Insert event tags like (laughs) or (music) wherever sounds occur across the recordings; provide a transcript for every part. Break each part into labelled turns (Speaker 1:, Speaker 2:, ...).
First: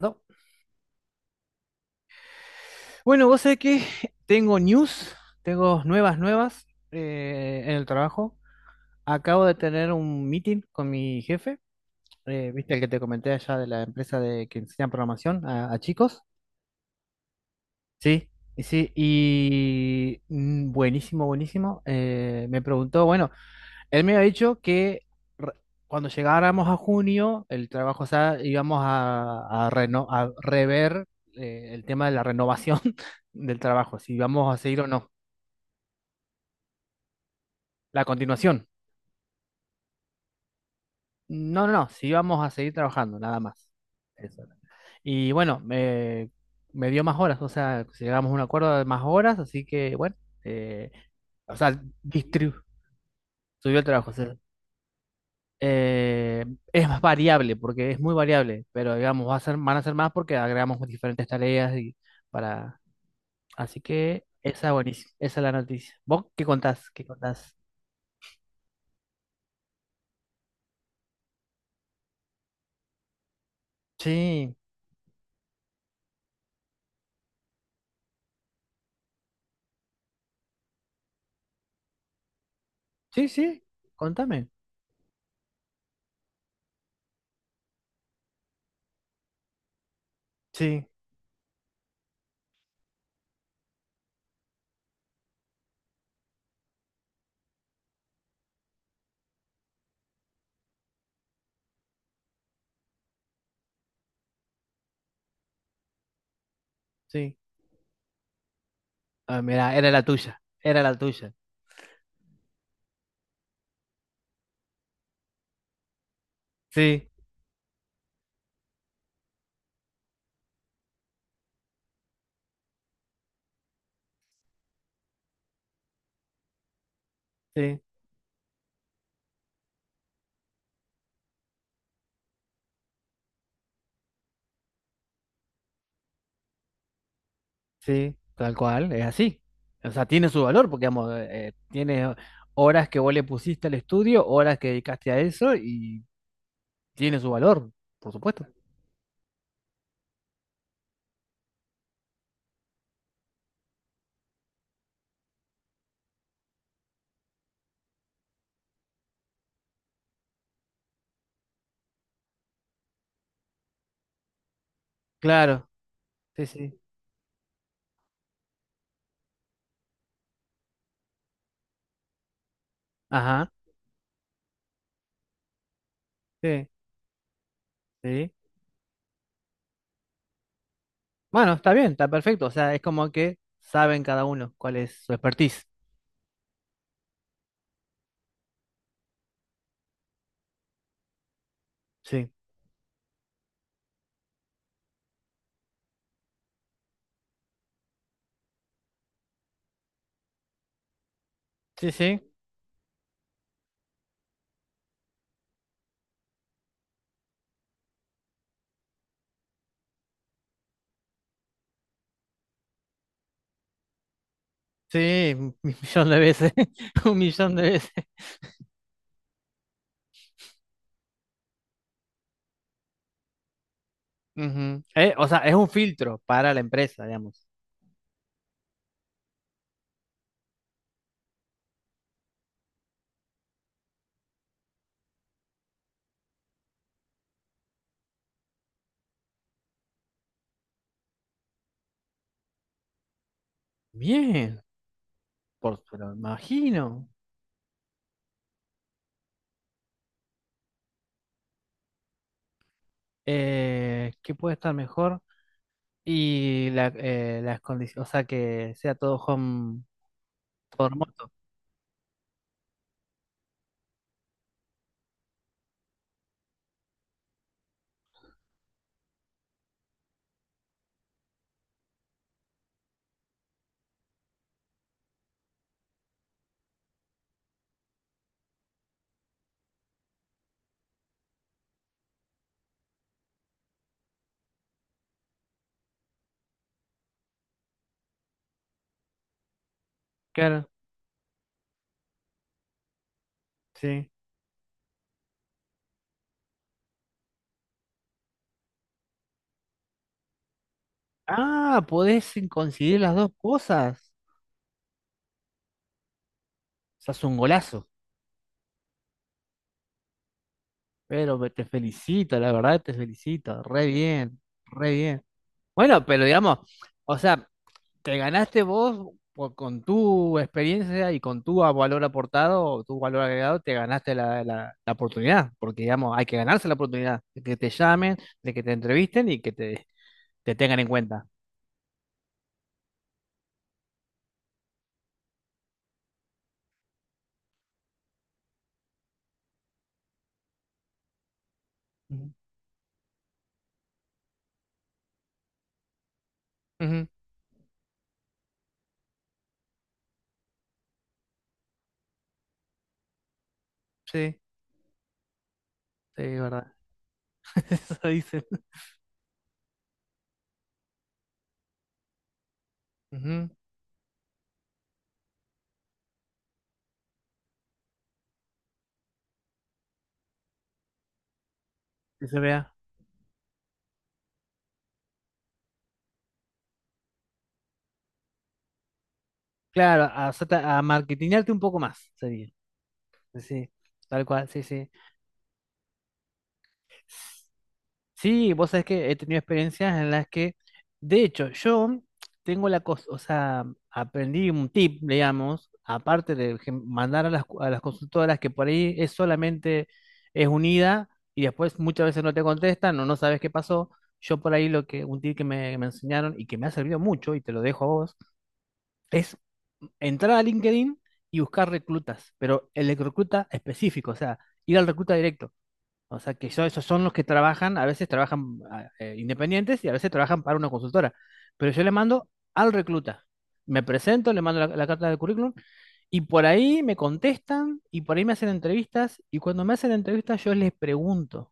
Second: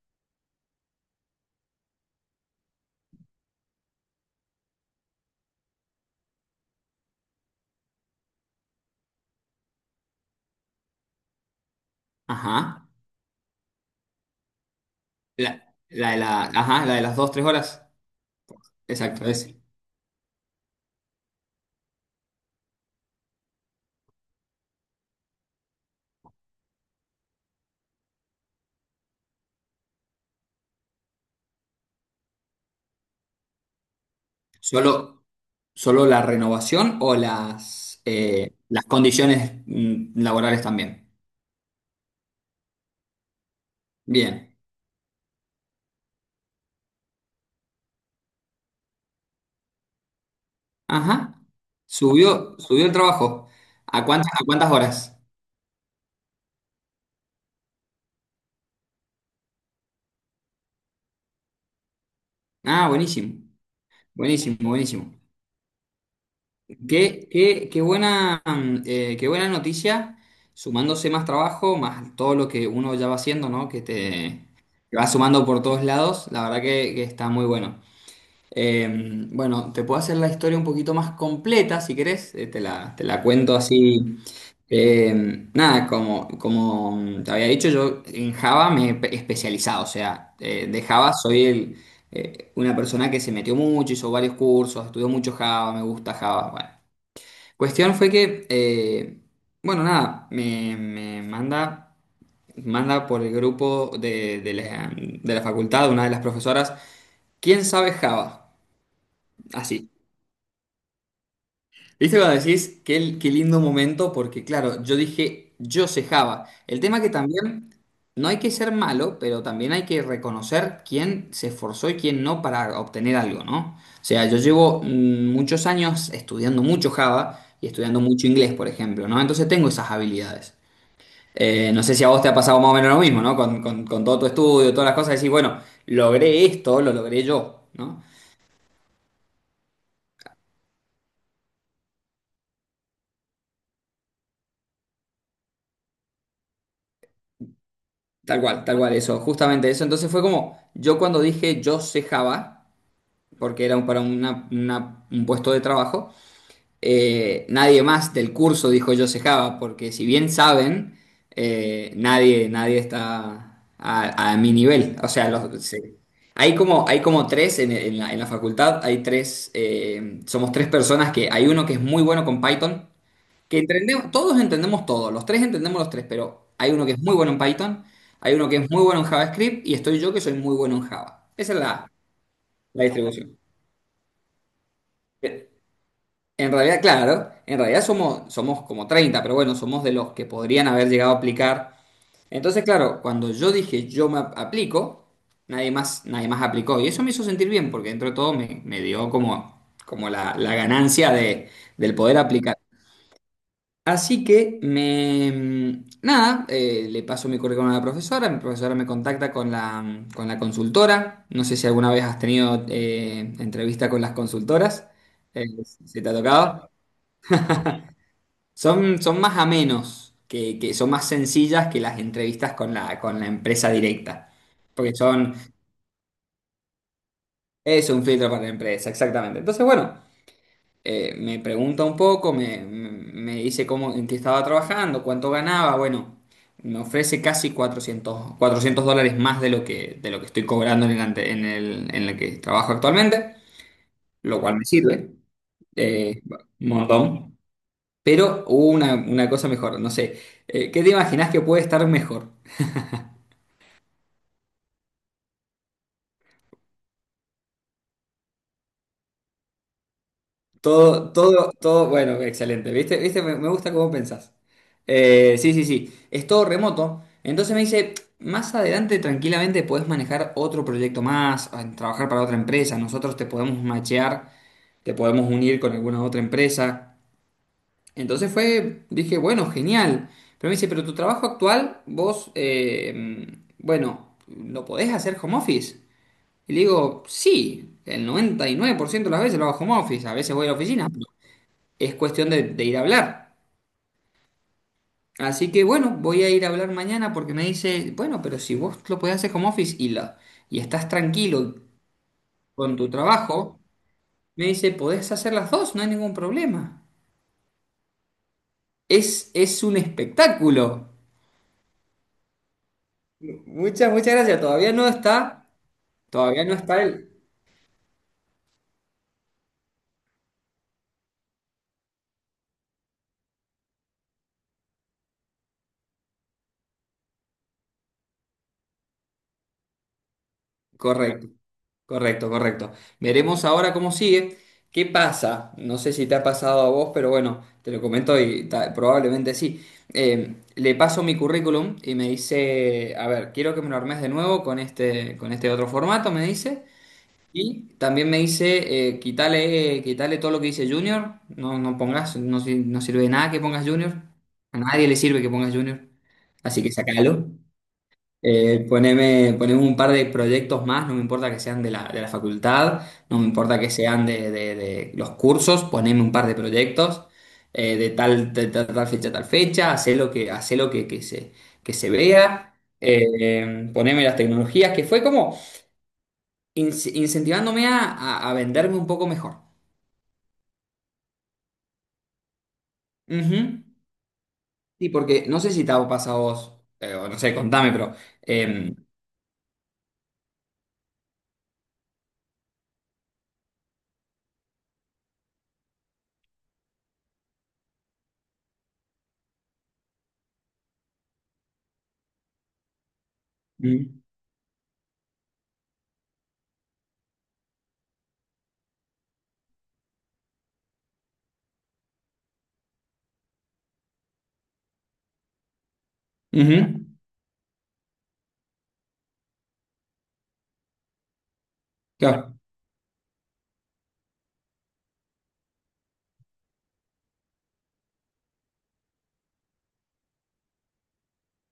Speaker 1: No. Bueno, vos sabés que tengo news, tengo nuevas, nuevas en el trabajo. Acabo de tener un meeting con mi jefe. Viste el
Speaker 2: Ajá.
Speaker 1: que te comenté allá de la empresa de que enseña programación
Speaker 2: La,
Speaker 1: a
Speaker 2: la de
Speaker 1: chicos.
Speaker 2: la, ajá, la de las dos, tres horas.
Speaker 1: Sí, y sí,
Speaker 2: Exacto, es
Speaker 1: y buenísimo, buenísimo. Me preguntó, bueno, él me había dicho que re- cuando llegáramos a junio, el trabajo, o sea, íbamos a a rever el tema de la renovación (laughs) del trabajo, si íbamos a seguir o no.
Speaker 2: solo, solo la renovación o las,
Speaker 1: La
Speaker 2: eh,
Speaker 1: continuación.
Speaker 2: las condiciones laborales también.
Speaker 1: No, no, no, si íbamos a seguir trabajando, nada más. Eso era.
Speaker 2: Bien.
Speaker 1: Y bueno, me dio más horas, o sea, llegamos a un acuerdo de más horas, así que bueno, eh,
Speaker 2: Ajá.
Speaker 1: o sea,
Speaker 2: Subió,
Speaker 1: distribu-
Speaker 2: subió el trabajo.
Speaker 1: subió el
Speaker 2: ¿A
Speaker 1: trabajo.
Speaker 2: cuántas, a cuántas horas?
Speaker 1: eh, es más variable, porque es muy variable, pero digamos, va a ser, van a ser más porque agregamos diferentes tareas y para...
Speaker 2: Ah, buenísimo.
Speaker 1: Así que
Speaker 2: Buenísimo,
Speaker 1: esa es buenísima,
Speaker 2: buenísimo.
Speaker 1: esa es la noticia. ¿Vos qué contás? ¿Qué
Speaker 2: Qué,
Speaker 1: contás?
Speaker 2: qué, qué buena, mm, eh, qué buena noticia, sumándose más trabajo, más todo lo que uno ya va haciendo, ¿no? Que te
Speaker 1: Sí,
Speaker 2: que va sumando por todos lados. La verdad que está muy bueno. Eh, bueno, te puedo hacer la historia un poquito más completa si querés, te la
Speaker 1: sí,
Speaker 2: cuento
Speaker 1: sí,
Speaker 2: así.
Speaker 1: contame.
Speaker 2: Nada, como te había dicho, yo en Java me he especializado, o sea, de
Speaker 1: Sí,
Speaker 2: Java soy el, una persona que se metió mucho, hizo varios cursos, estudió mucho Java, me gusta Java. Bueno, cuestión fue que, bueno, nada, me manda, por el grupo de, de la facultad, una de las profesoras,
Speaker 1: sí.
Speaker 2: ¿quién sabe Java?
Speaker 1: Ah, mira, era
Speaker 2: Así.
Speaker 1: la tuya, era la tuya.
Speaker 2: ¿Viste cuando decís qué lindo momento? Porque claro, yo dije, yo sé Java. El tema
Speaker 1: Sí,
Speaker 2: que también no hay que ser malo, pero también hay que reconocer quién se esforzó y quién no para obtener algo, ¿no? O sea, yo llevo muchos años estudiando mucho Java y
Speaker 1: sí,
Speaker 2: estudiando mucho inglés, por ejemplo, ¿no? Entonces tengo esas habilidades. No sé si a vos te ha pasado más o menos lo mismo, ¿no? Con todo tu estudio, todas las cosas, decís, bueno, logré esto, lo logré yo, ¿no?
Speaker 1: sí, tal cual, es así. O sea, tiene su valor porque, digamos, tiene horas que vos le pusiste al estudio, horas que dedicaste a eso y tiene su valor, por supuesto.
Speaker 2: Tal cual, eso, justamente eso. Entonces fue como, yo cuando dije yo sé Java, porque era para un puesto de trabajo, nadie más del curso dijo yo sé Java, porque si bien saben, nadie está a mi nivel. O sea,
Speaker 1: Claro. Sí,
Speaker 2: hay
Speaker 1: sí.
Speaker 2: como, hay como tres en la facultad, hay tres, somos tres personas que hay uno que es muy bueno con Python,
Speaker 1: Ajá.
Speaker 2: que entendemos, todos entendemos todo, los tres entendemos los tres, pero
Speaker 1: Sí,
Speaker 2: hay uno que es muy bueno en Python,
Speaker 1: sí.
Speaker 2: hay uno que es muy bueno en JavaScript y estoy yo que soy muy bueno en Java.
Speaker 1: Bueno,
Speaker 2: Esa es
Speaker 1: está bien,
Speaker 2: la,
Speaker 1: está perfecto. O sea, es
Speaker 2: la
Speaker 1: como que
Speaker 2: distribución.
Speaker 1: saben cada uno cuál es su
Speaker 2: Eh,
Speaker 1: expertise.
Speaker 2: En realidad, claro, en realidad somos como 30, pero bueno, somos de los que podrían haber llegado a aplicar.
Speaker 1: Sí.
Speaker 2: Entonces, claro, cuando yo dije yo me aplico, nadie más aplicó. Y eso me hizo sentir bien, porque dentro de todo me dio como la ganancia de,
Speaker 1: Sí,
Speaker 2: del poder
Speaker 1: sí.
Speaker 2: aplicar. Así que me. Nada, le paso mi currículum a la profesora, mi profesora me contacta con la consultora. No sé si alguna vez has tenido entrevista con las consultoras,
Speaker 1: Sí,
Speaker 2: eh,
Speaker 1: un (laughs)
Speaker 2: si te
Speaker 1: millón
Speaker 2: ha
Speaker 1: de veces.
Speaker 2: tocado.
Speaker 1: (laughs) Un millón de veces.
Speaker 2: Son más amenos, que son más sencillas que las entrevistas con la empresa directa,
Speaker 1: Ujú.
Speaker 2: porque
Speaker 1: O
Speaker 2: son.
Speaker 1: sea, es un filtro para la empresa, digamos.
Speaker 2: Es un filtro para la empresa, exactamente. Entonces, bueno. Me pregunta un poco, me dice cómo, en qué estaba trabajando, cuánto ganaba. Bueno, me ofrece casi 400 dólares más de lo que estoy cobrando en el, ante- en el que trabajo actualmente, lo cual
Speaker 1: Bien,
Speaker 2: me sirve
Speaker 1: pero me
Speaker 2: eh, un
Speaker 1: imagino.
Speaker 2: montón. Pero hubo una cosa mejor, no sé. ¿Qué te imaginas que puede estar mejor?
Speaker 1: ¿Qué puede estar mejor? Y las condiciones, o sea, que sea todo home, todo
Speaker 2: Todo,
Speaker 1: remoto.
Speaker 2: todo, todo, bueno, excelente. ¿Viste? ¿Viste? Me gusta cómo pensás. Sí, sí, sí. Es todo remoto. Entonces me dice, más adelante tranquilamente podés manejar otro proyecto más, trabajar para otra empresa. Nosotros te podemos machear, te podemos unir con alguna otra empresa. Entonces fue, dije, bueno, genial. Pero me dice, pero tu trabajo actual, vos, bueno, ¿lo podés hacer home office? Y le digo, sí, el 99% de las veces lo hago home office. A veces voy a la
Speaker 1: Claro,
Speaker 2: oficina, es cuestión de ir a hablar.
Speaker 1: sí.
Speaker 2: Así que bueno, voy a ir a hablar mañana porque me dice, bueno, pero si vos lo podés hacer home office y estás tranquilo
Speaker 1: Ah, podés
Speaker 2: con tu
Speaker 1: coincidir las dos
Speaker 2: trabajo,
Speaker 1: cosas.
Speaker 2: me dice, podés hacer las dos, no hay ningún problema.
Speaker 1: Estás un golazo,
Speaker 2: Es un espectáculo.
Speaker 1: pero te felicito, la verdad te felicito, re
Speaker 2: Muchas, muchas
Speaker 1: bien,
Speaker 2: gracias. Todavía no
Speaker 1: re bien.
Speaker 2: está,
Speaker 1: Bueno, pero
Speaker 2: todavía no
Speaker 1: digamos,
Speaker 2: está el.
Speaker 1: o sea, te ganaste vos con tu experiencia y con tu valor aportado, o tu valor agregado, te ganaste la oportunidad, porque digamos, hay que ganarse la oportunidad de que te llamen, de que te entrevisten y que te tengan en cuenta.
Speaker 2: Correcto. Correcto, correcto. Veremos ahora cómo sigue. ¿Qué pasa? No sé si te ha pasado a vos, pero bueno, te lo comento y probablemente sí. Le paso mi currículum y me
Speaker 1: Ujú.
Speaker 2: dice, a ver, quiero que me lo armes de nuevo con este otro formato, me dice.
Speaker 1: Ujú.
Speaker 2: Y también me dice, quítale todo lo que dice Junior. No, no pongas, no sirve de nada que pongas Junior.
Speaker 1: Sí,
Speaker 2: A nadie le sirve que pongas Junior.
Speaker 1: sí, es
Speaker 2: Así que
Speaker 1: verdad.
Speaker 2: sacalo.
Speaker 1: (laughs) Eso dicen.
Speaker 2: Poneme un par de proyectos más, no me importa que sean de la facultad, no me
Speaker 1: Ujú,
Speaker 2: importa que sean de los cursos, poneme un par de proyectos de tal, tal fecha, hacé lo que, que se
Speaker 1: que se
Speaker 2: vea,
Speaker 1: vea.
Speaker 2: poneme las tecnologías, que fue como incentivándome a venderme un poco mejor.
Speaker 1: Claro, a marketingarte un poco más, sería.
Speaker 2: Ujú.
Speaker 1: Sí, tal cual, sí,
Speaker 2: Sí,
Speaker 1: sí.
Speaker 2: porque no sé si te ha pasado a vos, o no sé, contame, pero.
Speaker 1: Sí, vos
Speaker 2: em,
Speaker 1: sabés que he tenido experiencias en las que, de hecho, yo tengo la cosa, o sea, aprendí un tip, digamos, aparte de mandar a las, a las consultoras que por ahí es solamente, es unida y después muchas veces no te contestan o no sabes qué pasó. Yo por ahí lo que, un tip que me enseñaron y que me ha servido mucho y te lo dejo a vos, es entrar a LinkedIn y buscar reclutas, pero el recluta específico, o sea, ir al recluta directo. O sea,
Speaker 2: mm,
Speaker 1: que
Speaker 2: ujú,
Speaker 1: esos son los que trabajan, a veces trabajan independientes y a veces trabajan para una consultora. Pero yo le mando
Speaker 2: claro.
Speaker 1: al recluta. Me presento, le mando la carta de currículum y por ahí me contestan y por ahí me hacen entrevistas y cuando me hacen entrevistas yo les pregunto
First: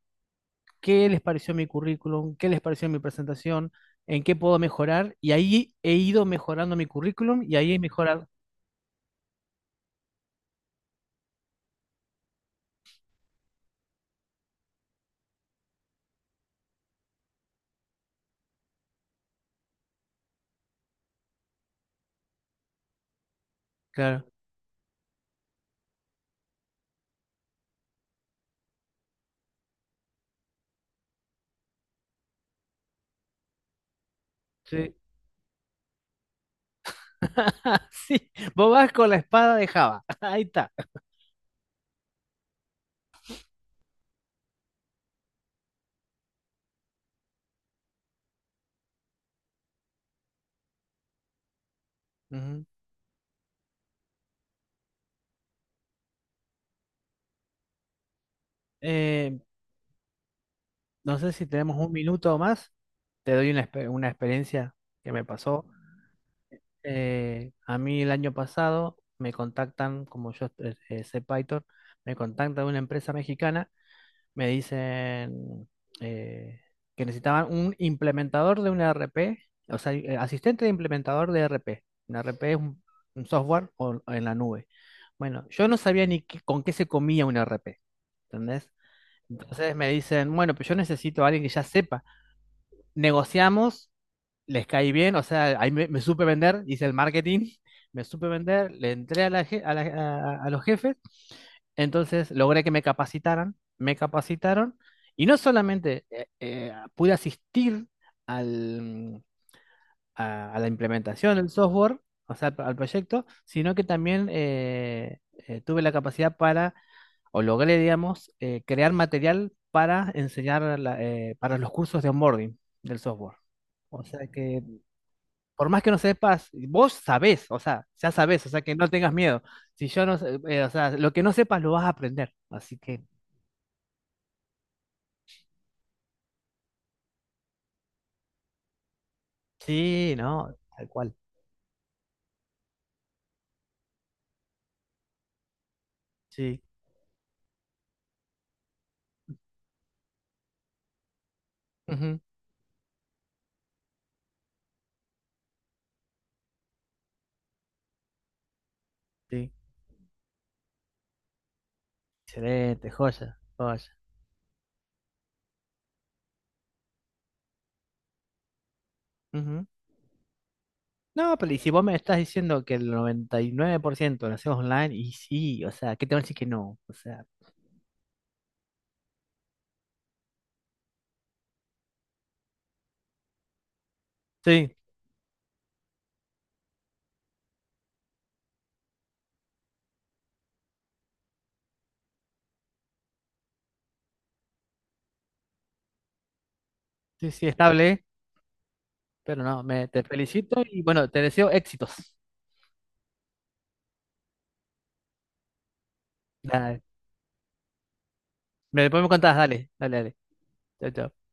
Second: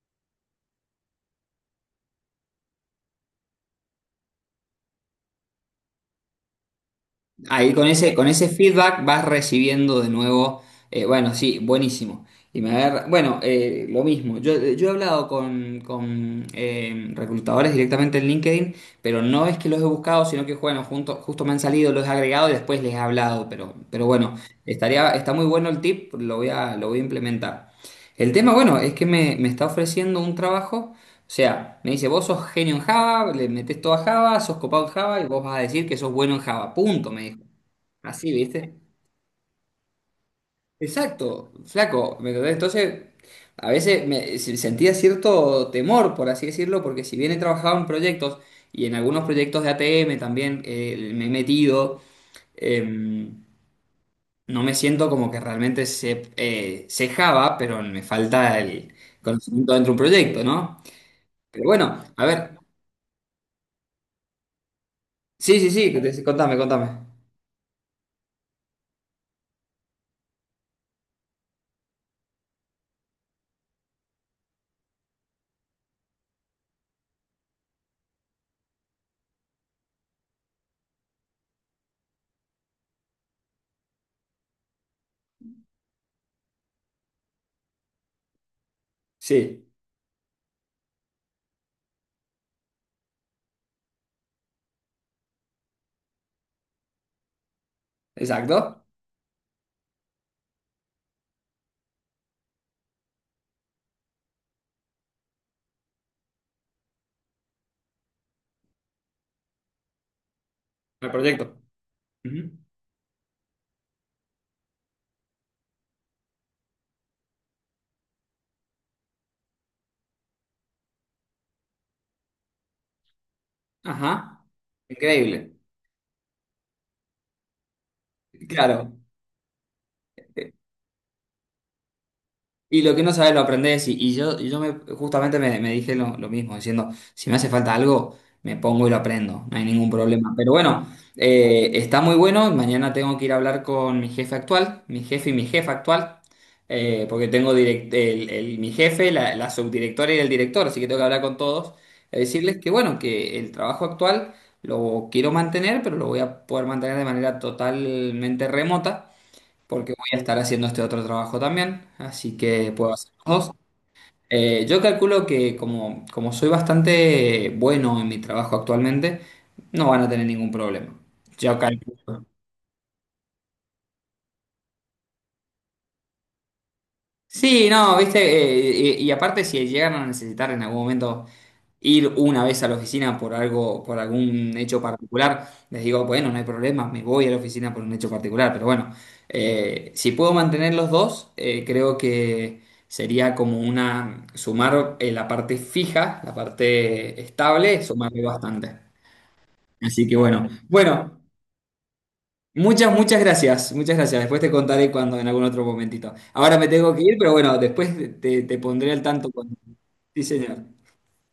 Speaker 1: qué les pareció mi currículum, qué les pareció mi presentación, en qué puedo mejorar y ahí he ido mejorando mi currículum y ahí
Speaker 2: Ahí
Speaker 1: he
Speaker 2: con
Speaker 1: mejorado.
Speaker 2: ese feedback vas recibiendo de nuevo, bueno, sí, buenísimo. Y bueno, lo mismo, yo he hablado con reclutadores directamente en LinkedIn, pero no es que los he buscado, sino que, bueno, justo me han salido, los he agregado y después les he hablado, pero
Speaker 1: Claro.
Speaker 2: bueno, estaría, está muy bueno el tip, lo voy a implementar. El tema, bueno, es que me está ofreciendo un trabajo. O sea, me dice, vos sos genio en Java, le metés todo a Java, sos copado en
Speaker 1: Sí.
Speaker 2: Java y vos vas a decir que sos bueno en Java. Punto, me dijo.
Speaker 1: (laughs) Sí,
Speaker 2: Así,
Speaker 1: vos
Speaker 2: ¿viste?
Speaker 1: vas con la espada de Java. (laughs) Ahí está.
Speaker 2: Exacto, flaco, ¿me entendés? Entonces, a veces me sentía cierto temor, por así decirlo, porque si bien he trabajado en proyectos y en algunos proyectos de ATM también me he metido,
Speaker 1: Ujú.
Speaker 2: em, no me siento como que realmente sé, sé Java, pero me falta el
Speaker 1: Eh,
Speaker 2: conocimiento dentro de un proyecto, ¿no?
Speaker 1: No sé si
Speaker 2: Pero
Speaker 1: tenemos un
Speaker 2: bueno, a
Speaker 1: minuto o
Speaker 2: ver,
Speaker 1: más. Te doy una, una experiencia que me
Speaker 2: sí,
Speaker 1: pasó.
Speaker 2: sí, sí, contame, contame.
Speaker 1: A mí el año pasado me contactan, como yo sé Python, me contactan de una empresa mexicana, me dicen eh, que necesitaban un implementador de un ERP, o sea, asistente de implementador de ERP. Un ERP es un software en la nube. Bueno, yo no sabía ni con qué se comía un ERP, ¿entendés?
Speaker 2: Sí,
Speaker 1: Entonces me dicen, bueno, pero yo necesito a alguien que ya sepa, negociamos, les caí bien, o sea, ahí me supe vender, hice el marketing, (laughs) me supe vender,
Speaker 2: exacto.
Speaker 1: le entré a, a los jefes, entonces logré que me capacitaran, me capacitaron y no solamente pude asistir al, a la
Speaker 2: El
Speaker 1: implementación del
Speaker 2: proyecto.
Speaker 1: software, o sea,
Speaker 2: Ujú.
Speaker 1: al proyecto, sino que también tuve la capacidad para, o logré, digamos, crear material para enseñar para los cursos de onboarding del software. O sea
Speaker 2: Ajá.
Speaker 1: que,
Speaker 2: Increíble.
Speaker 1: por más que no sepas, vos sabés, o sea, ya sabés, o sea que
Speaker 2: Claro.
Speaker 1: no tengas miedo. Si yo no sé, o sea, lo que no sepas lo vas a aprender. Así
Speaker 2: Y lo
Speaker 1: que,
Speaker 2: que no sabes lo aprendes. Y yo justamente me dije lo mismo, diciendo, si me hace falta algo, me pongo y lo aprendo, no hay ningún
Speaker 1: sí,
Speaker 2: problema. Pero
Speaker 1: no, tal
Speaker 2: bueno,
Speaker 1: cual,
Speaker 2: está muy bueno. Mañana tengo que ir a hablar con mi jefe actual, mi jefe y mi jefa actual,
Speaker 1: sí.
Speaker 2: porque tengo mi jefe, la subdirectora y el director, así que tengo que hablar con todos,
Speaker 1: Ujú,
Speaker 2: decirles que bueno, que el trabajo actual lo quiero mantener, pero lo voy a poder mantener de manera totalmente remota
Speaker 1: sí,
Speaker 2: porque voy a estar haciendo este otro trabajo también, así que
Speaker 1: excelente,
Speaker 2: puedo hacer
Speaker 1: joya,
Speaker 2: los dos.
Speaker 1: joya.
Speaker 2: Yo calculo que como soy bastante bueno en mi trabajo actualmente,
Speaker 1: Ujú.
Speaker 2: no van a tener ningún problema.
Speaker 1: No, pero y
Speaker 2: Yo
Speaker 1: si vos me estás
Speaker 2: calculo.
Speaker 1: diciendo que el 99% lo hacemos online, y sí, o sea, ¿qué te van a decir que no? O sea,
Speaker 2: Sí, no, viste, y aparte si llegaron a necesitar en algún momento ir una vez a la oficina por algo, por algún
Speaker 1: sí,
Speaker 2: hecho particular, les digo, bueno, no hay problema, me voy a la oficina por un hecho particular, pero bueno, si puedo mantener los dos, creo que sería como sumar, la parte fija, la parte
Speaker 1: sí, sí,
Speaker 2: estable,
Speaker 1: estable,
Speaker 2: sumarle bastante.
Speaker 1: pero no, me, te
Speaker 2: Así que bueno,
Speaker 1: felicito y bueno, te
Speaker 2: bueno.
Speaker 1: deseo éxitos.
Speaker 2: Muchas, muchas gracias, muchas gracias. Después te contaré cuando, en algún otro momentito. Ahora me
Speaker 1: Nada,
Speaker 2: tengo que ir, pero bueno, después te
Speaker 1: me,
Speaker 2: pondré
Speaker 1: después
Speaker 2: al
Speaker 1: me
Speaker 2: tanto
Speaker 1: contás,
Speaker 2: con.
Speaker 1: dale, dale, dale.
Speaker 2: Sí, señor.
Speaker 1: Chau, chau.